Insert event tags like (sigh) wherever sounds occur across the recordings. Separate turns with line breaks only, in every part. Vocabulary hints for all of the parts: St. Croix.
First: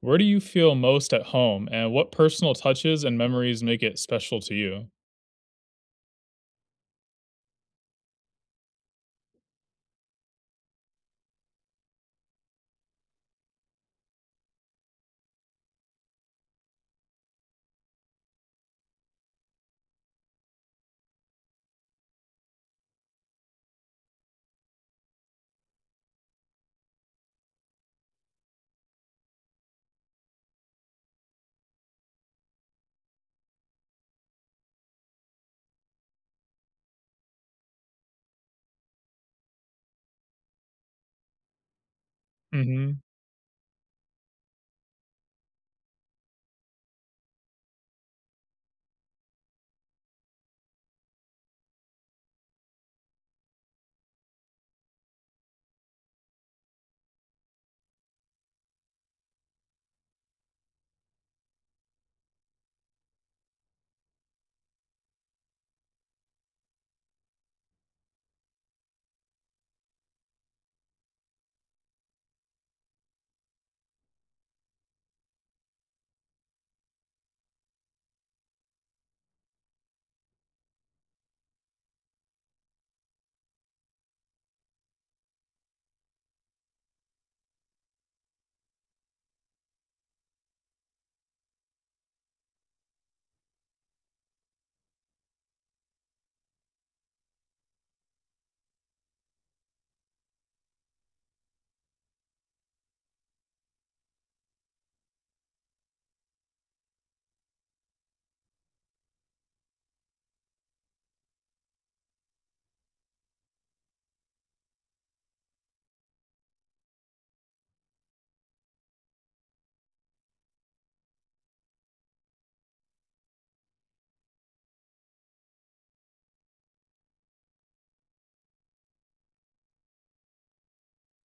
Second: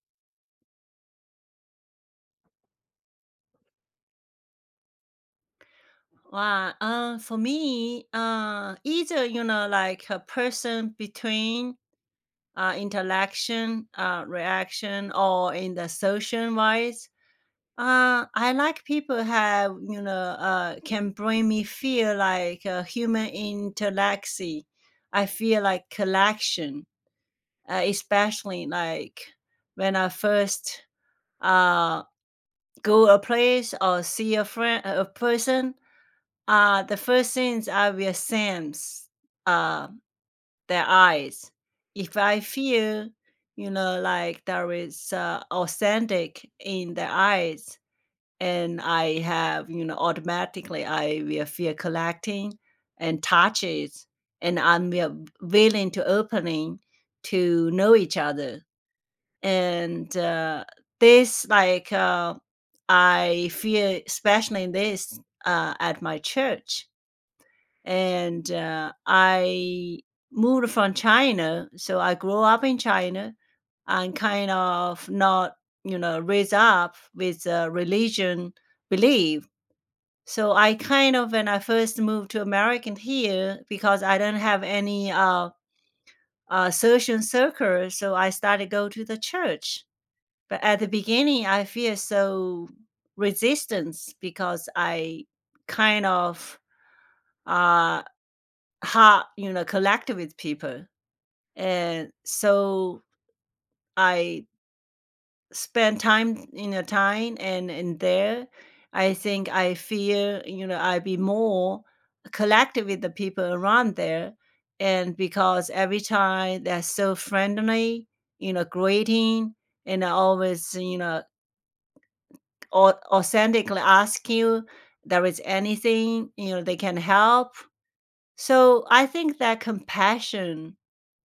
Where do you feel most at home, and what personal touches and memories make it special to you?
Wow. For me, either you know, like a person between interaction, reaction, or in the social wise. I like people have you know can bring me feel like a human interaction. I feel like collection, especially like when I first uh go a place or see a friend a person, the first things I will sense, uh, their eyes. If I
Mhm.
feel, you know, like there is authentic in their eyes, and I have, you know, automatically I will feel collecting and touches, and I'm willing to opening to know each other. And uh, this, like, uh, I feel, especially in this, at my church, and I moved from China, so I grew up in China. I'm kind of not, you know, raised up with religion belief. So I kind of, when I first moved to American here, because I don't have any social circle, so I started go to the church. But at the beginning, I feel so resistance because I kind of, uh, how you know connect with people, and so I spend time in a time and in there. I think I feel you know I be more connected with the people around there, and because every time they're so friendly, you know, greeting, and I always, you know, authentically ask you there is anything, you know, they can help. So I think that compassion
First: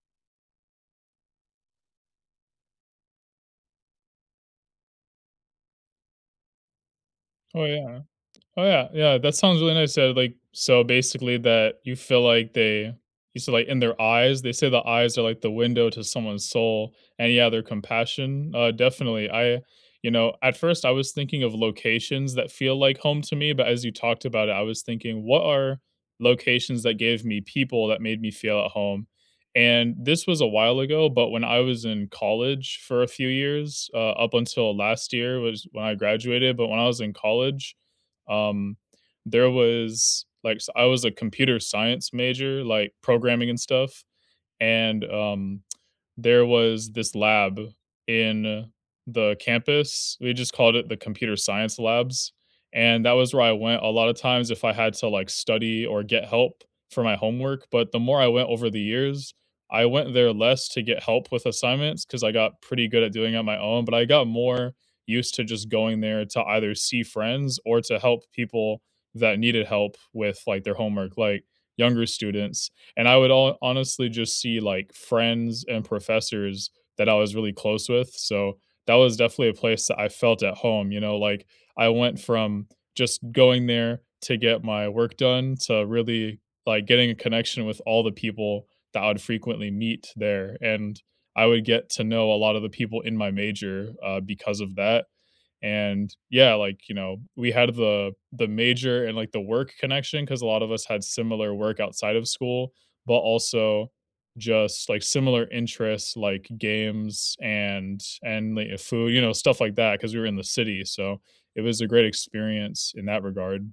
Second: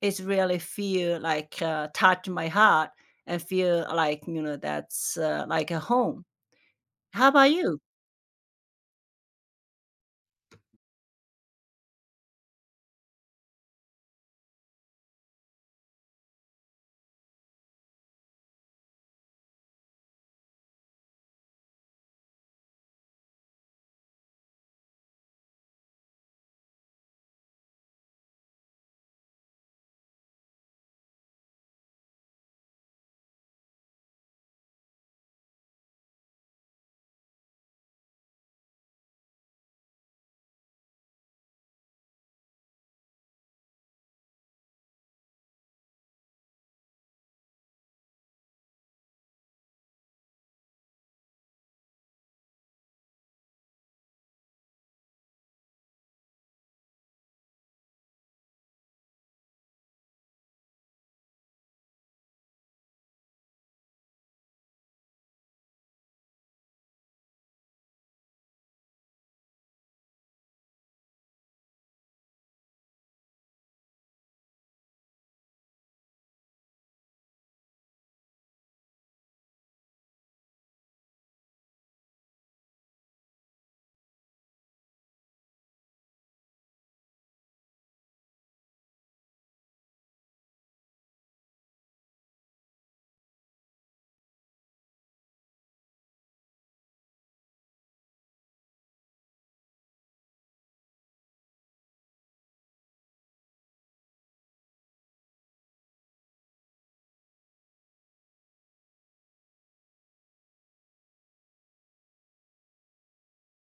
is really feel like touch my heart and feel like you know that's like a home. How about
Oh,
you?
yeah. Oh yeah, yeah, that sounds really nice. Yeah, like so basically that you feel like they, you said like in their eyes, they say the eyes are like the window to someone's soul and yeah, their compassion. Definitely. I, you know, at first I was thinking of locations that feel like home to me, but as you talked about it, I was thinking what are locations that gave me people that made me feel at home. And this was a while ago, but when I was in college for a few years, up until last year was when I graduated, but when I was in college, um, there was like, so I was a computer science major, like programming and stuff, and there was this lab in the campus. We just called it the computer science labs, and that was where I went a lot of times if I had to, like, study or get help for my homework, but the more I went over the years, I went there less to get help with assignments because I got pretty good at doing it on my own, but I got more used to just going there to either see friends or to help people that needed help with, like, their homework, like, younger students. And I would all honestly just see like friends and professors that I was really close with. So that was definitely a place that I felt at home. You know, like I went from just going there to get my work done to really like getting a connection with all the people that I would frequently meet there. And I would get to know a lot of the people in my major because of that. And yeah, like, you know, we had the major and like the work connection because a lot of us had similar work outside of school, but also just like similar interests like games and like food, you know, stuff like that because we were in the city. So it was a great experience in that regard.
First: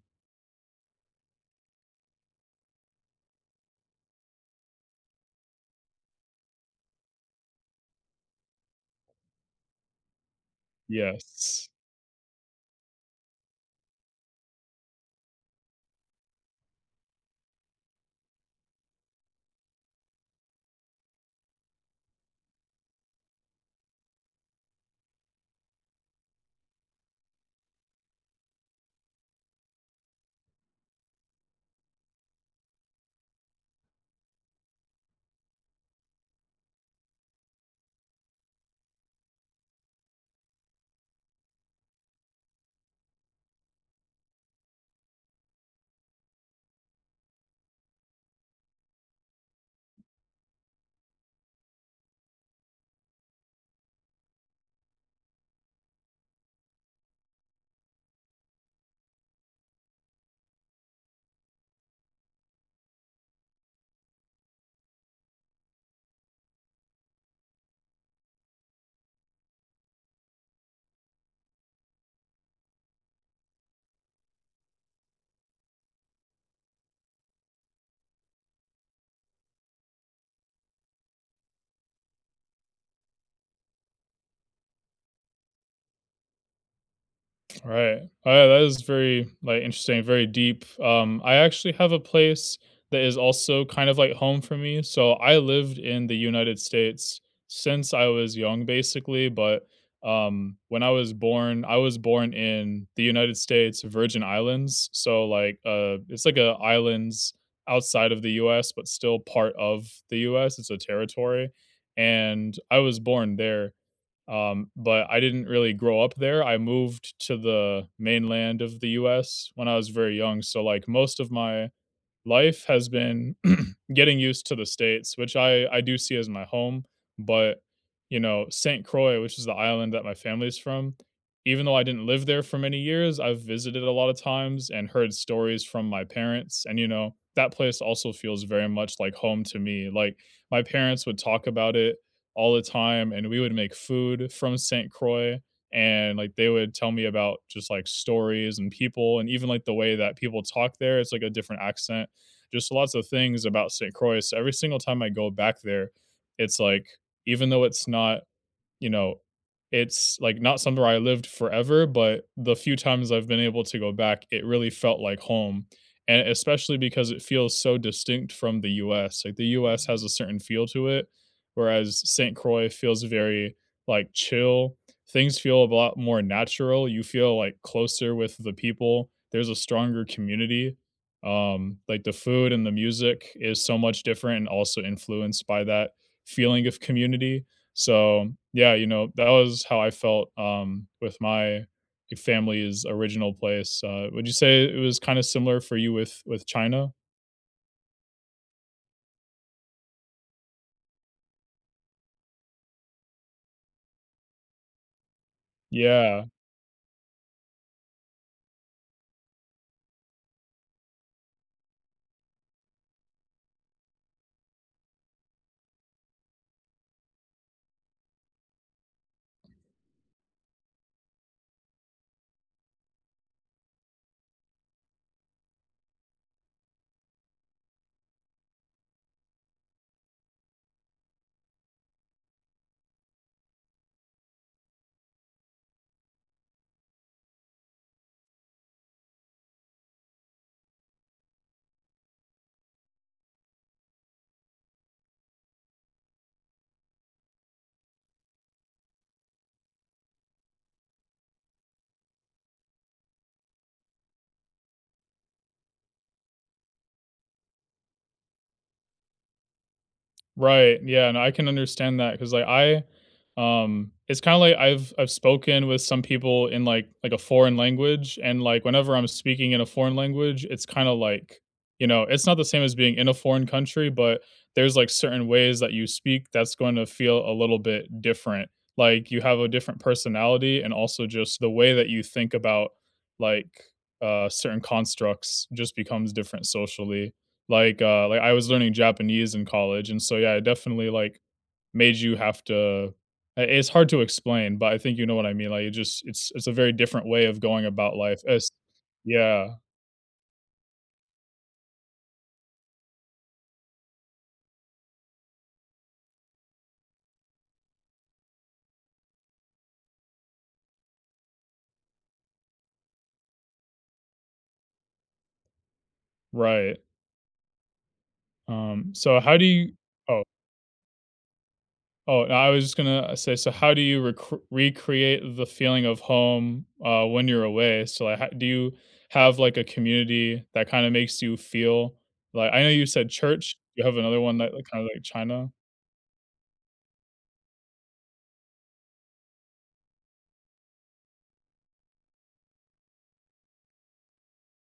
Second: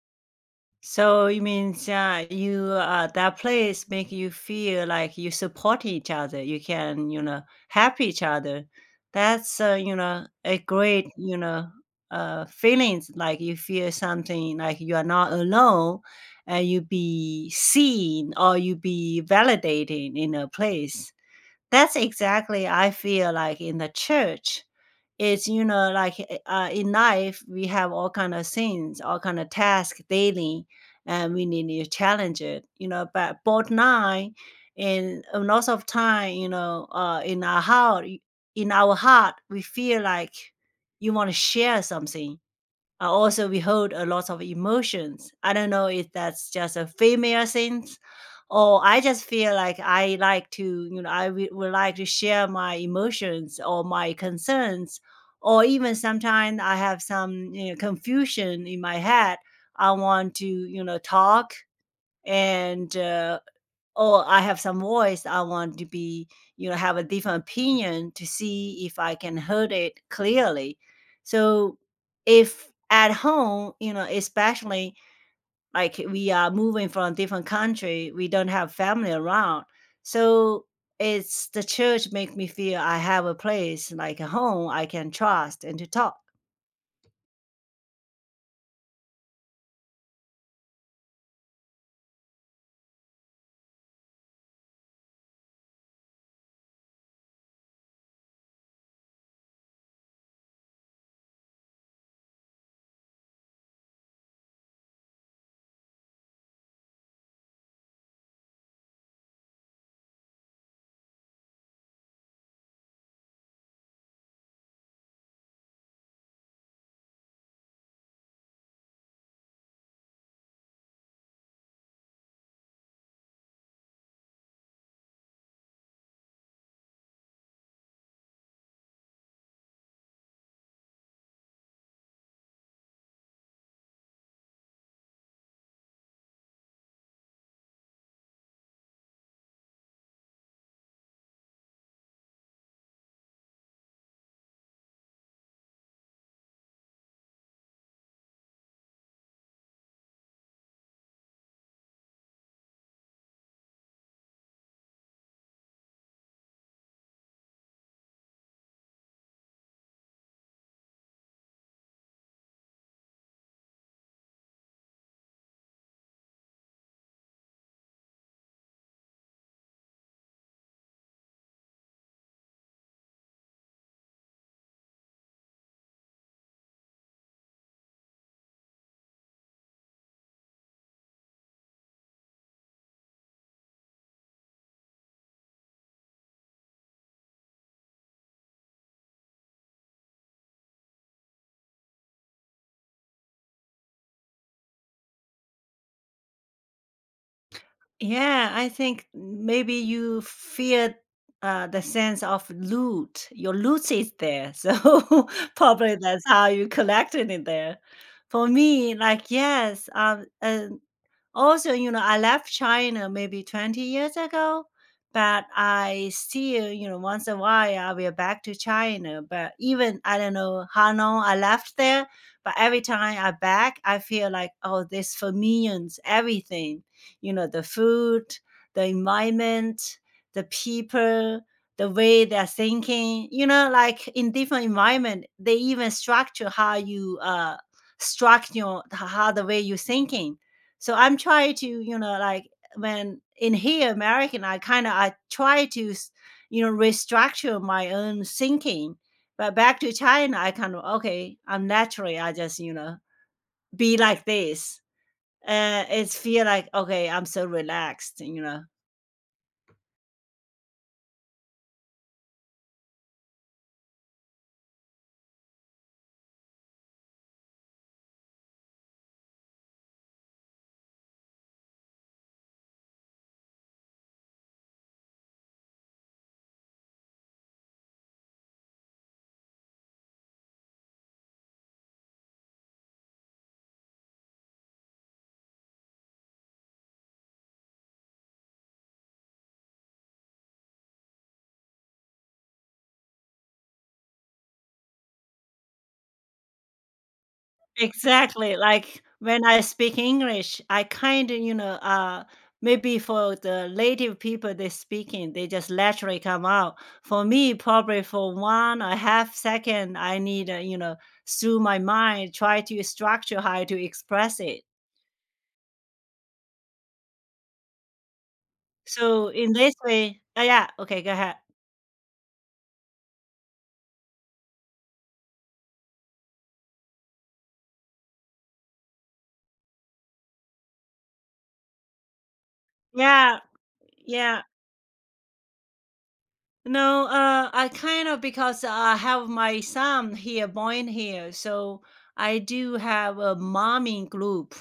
So you means, you that place make you feel like you support each other. You can you know help each other. That's, you know, a great you know
Yes.
feelings like you feel something like you are not alone, and you be seen or you be validated in a place. That's exactly I feel like in the church. It's you know like in life we have all kind of things, all kind of tasks daily, and we need to challenge it, you know, but both nine and a lots of time, you know, uh, in our heart we feel like you want to share something. Also we hold a lot of emotions. I don't know if that's just a female thing, or I just feel like I like to, you know, I would like to share my emotions or my concerns, or even sometimes I have some you know, confusion in my head. I want to, you know, talk, and "Oh, I have some voice. I want to be you know, have a different opinion to see if I can heard it clearly." So, if at home, you know, especially, like, we are moving from a different country, we don't have family around. So, it's the church make me feel I have a place, like a home I can trust and to talk.
Right. That is very, like, interesting, very deep. I actually have a place that is also kind of like home for me. So I lived in the United States since I was young, basically. But when I was born in the United States Virgin Islands. So like, it's like a islands outside of the U.S., but still part of the U.S. It's a territory, and I was born there. But I didn't really grow up there. I moved to the mainland of the U.S. when I was very young, so, like, most of my life has been getting used to the States, which I do see as my home, but, you know, St. Croix, which is the island that my family's from, even though I didn't live there for many years, I've visited a lot of times and heard stories from my parents, and, you know, that place also feels very much like home to me, like, my parents would talk about it all the time, and we would make food from St. Croix, and, like, they would tell me about just, like, stories and people and even, like, the way that people talk there, it's like a different accent, just lots of things about St. Croix. Every single time I go back there, it's like even though it's not, you know, it's like not somewhere I lived forever, but the few times I've been able to go back, it really felt like home. And especially because it feels so distinct from the US. Like the U.S. has a certain feel to it, whereas St. Croix feels very like chill. Things feel a lot more natural. You feel like closer with the people. There's a stronger community. Like the food and the music is so much different and also influenced by that feeling of community so, yeah, you know, that was how I felt, with my family's original place, would you say it was kinda similar for you with China?
Yeah, I think maybe you fear the sense of loot. Your loot is there, so (laughs) probably that's
Yeah.
how you collected it there. For me, like yes, also, you know, I left China maybe 20 years ago, but I still, you know, once a while I will back to China. But even I don't know how long I left there, but every time I back, I feel like, oh, this familiars everything, you know, the food, the environment, the people, the way they're thinking, you know, like in different environment, they even structure how you structure how the way you're thinking. So I'm trying to, you know, like when in here American, I kind of I try to, you know, restructure my own thinking. But back to China, I kind of okay, I'm naturally I just you know be like this. It's feel like okay, I'm so relaxed, you know.
Right, yeah, and I can understand that because, like, I, it's kinda like I've spoken with some people in, like, a foreign language, and, like, whenever I'm speaking in a foreign language, it's kinda like, you know, it's not the same as being in a foreign country, but there's, like, certain ways that you speak that's going to feel a little bit different. Like, you have a different personality and also just the way that you think about, like, certain constructs just becomes different socially. Like, like I was learning Japanese in college, and so, yeah, it definitely, like, made you have to I it's hard to explain, but I think you know what I mean, like, it just it's a very different way of going about life as
Exactly, like, when
Yeah,
I speak English, I kinda, you know, maybe for the native people, they speaking, they just naturally come out. For me, probably for 1 or half second, I need, you know, through my mind, try to structure how to express it.
right. So
So,
how do
in
you
this way
Oh,
yeah, okay, go ahead.
oh, I was just gonna say, so how do you recreate the feeling of home, when you're away? So, like, ho do you have, like, a community that kinda makes you feel like I know you said
Yeah,
church, you have another one
yeah.
that, kinda like China?
No, I kind of because I have my son here, born here, so I do have a momming group.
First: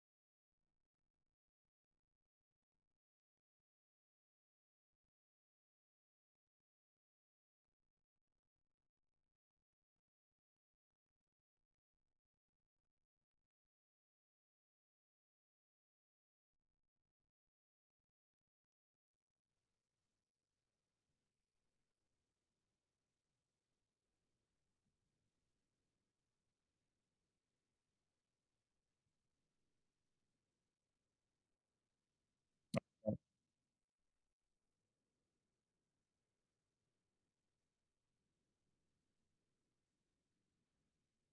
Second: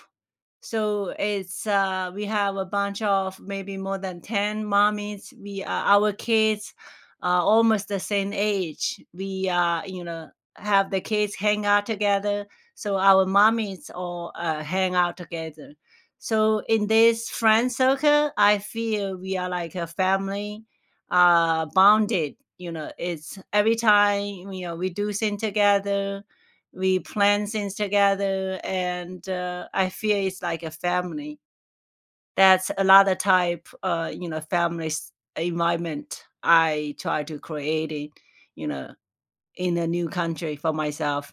So it's, we have a bunch of maybe more than 10 mommies. We, our kids are almost the same age. We, you know, have the kids hang out together. So our mommies all hang out together. So in this friend circle, I feel we are like a family, bonded. You know, it's every time you know we do things together, we plan things together, and I feel it's like a family. That's another type you know family environment I try to create it, you know, in a new country for myself.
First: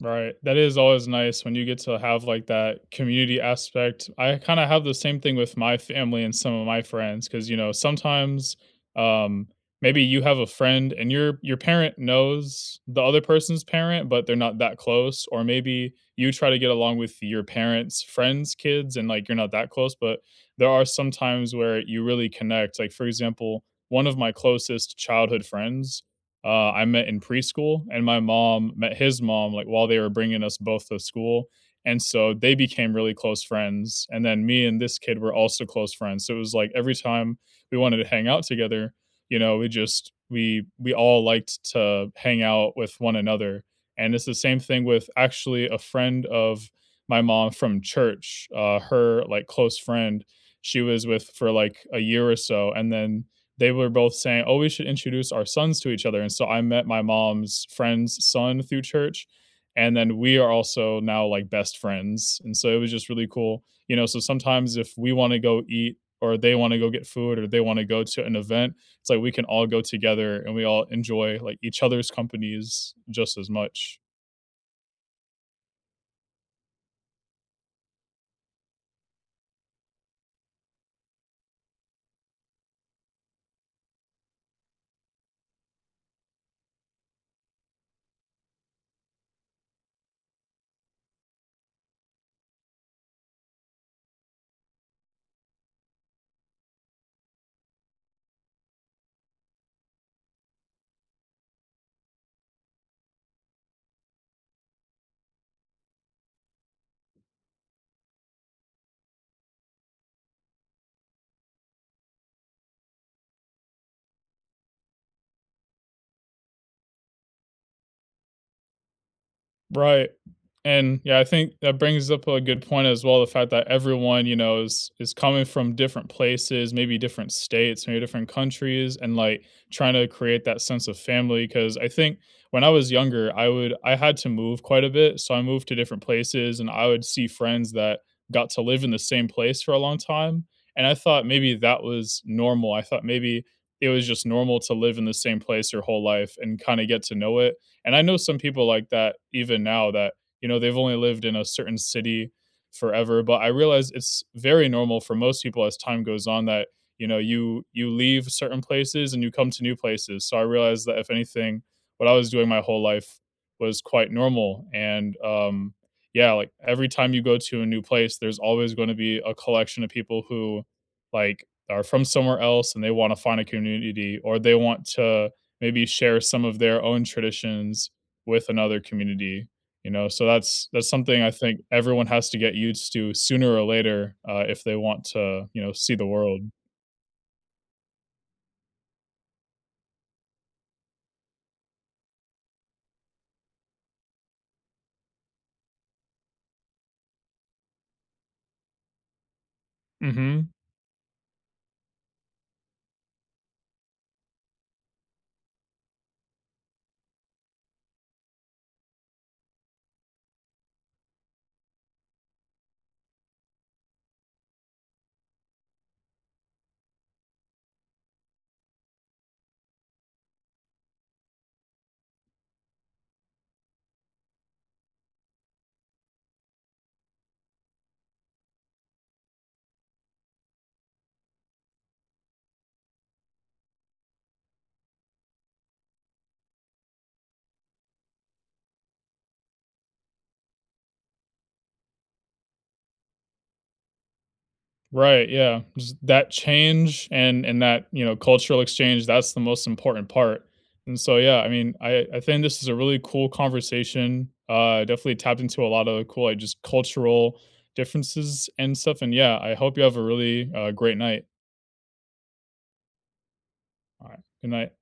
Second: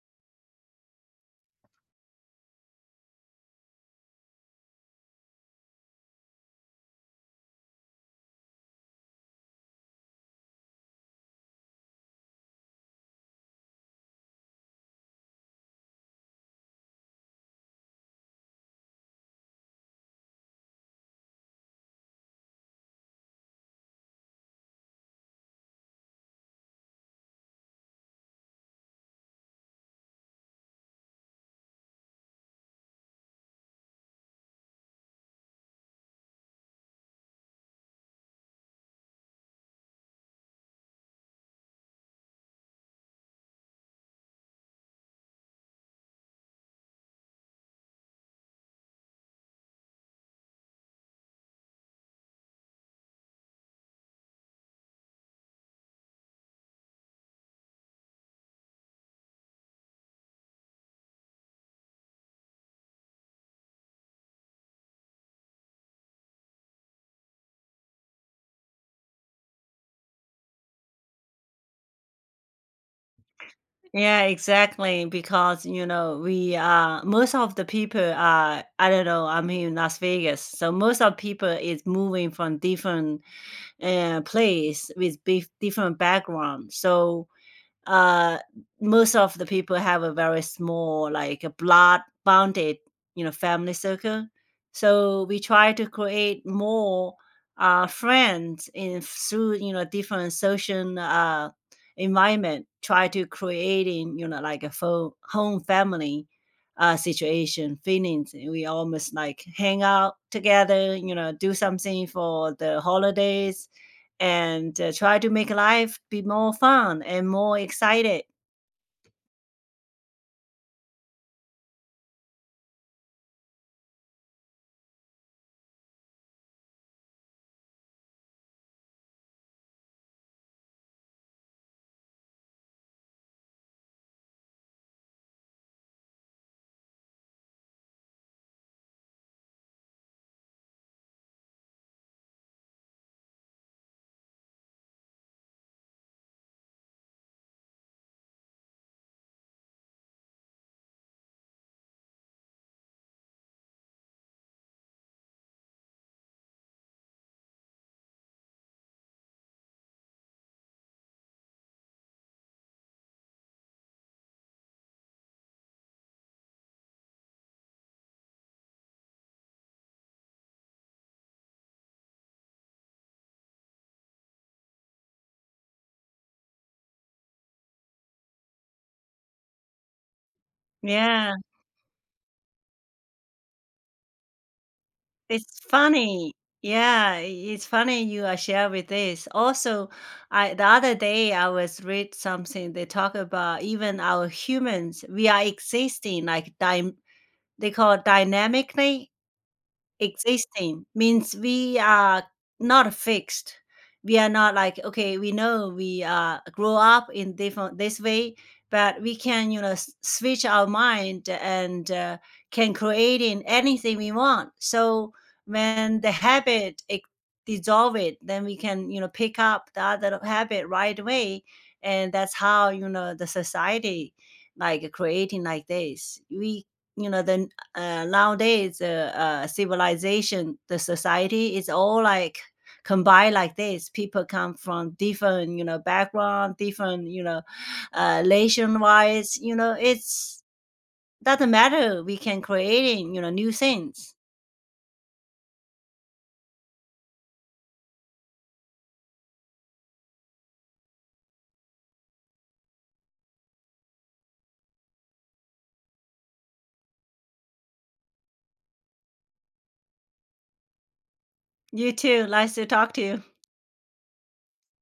Right. That is always nice when you get to have like that community aspect. I kind of have the same thing with my family and some of my friends because you know sometimes um, maybe you have a friend and your parent knows the other person's parent, but they're not that close. Or maybe you try to get along with your parents' friends' kids and like you're not that close, but there are some times where you really connect. Like for example, one of my closest childhood friends I met in preschool, and my mom met his mom, like, while they were bringing us both to school, and so they became really close friends, and then me and this kid were also close friends, so it was like every time we wanted to hang out together, you know, we just we all liked to hang out with one another, and it's the same thing with actually a friend of my mom from church, her, like, close friend, she was with for, like, a year or so, and then they were both saying, "Oh, we should introduce our sons to each other." And so I met my mom's friend's son through church, and then we are also now like best friends. And so it was just really cool, you know. So sometimes if we want to go eat, or they want to go get food, or they want to go to an event, it's like we can all go together and we all enjoy like each other's companies just as much.
Yeah, exactly, because you know we are, most of the people are, I don't know, I'm here in Las Vegas, so most of people is moving from different place with different background, so uh, most of the people have a very small, like a blood bonded, you know, family circle. So we try to create more friends in through you know different social environment. Try to creating you know like a home family situation feelings. And we almost like hang out together. You know, do something for the holidays and, try to make life be more fun and more excited.
Right. And yeah, I think that brings up a good point as well, the fact that everyone, you know, is coming from different places, maybe different states, maybe different countries, and like trying to create that sense of family. Cause I think when I was younger, I had to move quite a bit. So I moved to different places and I would see friends that got to live in the same place for a long time. And I thought maybe that was normal. I thought maybe it was just normal to live in the same place your whole life and kind of get to know it and I know some people like that even now that, you know, they've only lived in a certain city forever, but I realize it's very normal for most people as time goes on that, you know, you leave certain places and you come to new places. So I realized that if anything, what I was doing my whole life was quite normal and yeah, like every time you go to a new place, there's always going to be a collection of people who like are from somewhere else and they want to find a community or they want to maybe share some of their own traditions with another community, you know? So that's something I
Yeah,
think everyone has to get used to sooner or later, if they want to,
it's
you know, see the
funny.
world.
Yeah, I it's funny you are share with this. Also, I the other day I was read something, they talk about even our humans, we are existing like dyn they call dynamically.
Mhm.
Existing means we are not fixed. We are not like, okay, we know we, grow up in different this way, but we can, you know, s switch our mind and, can create in anything we want. So when the habit it dissolve it, then we can, you know, pick up the other habit right away, and that's how, you know, the society, like, creating like this. We you know, the Nowadays civilization, the society is all like combined like this. People come from different, you know, background, different, you know, nation wise. You know, it's doesn't matter. We can creating, you know, new things.
Right, yeah. Just that change and that, you know, cultural exchange, that's the most important part. And so, yeah, I mean, I think this is a really cool conversation. Definitely tapped into a lot of cool, like, just cultural differences and stuff, and yeah, I hope you have a really, great night.
You too. Nice to talk to you.
Alright, good night.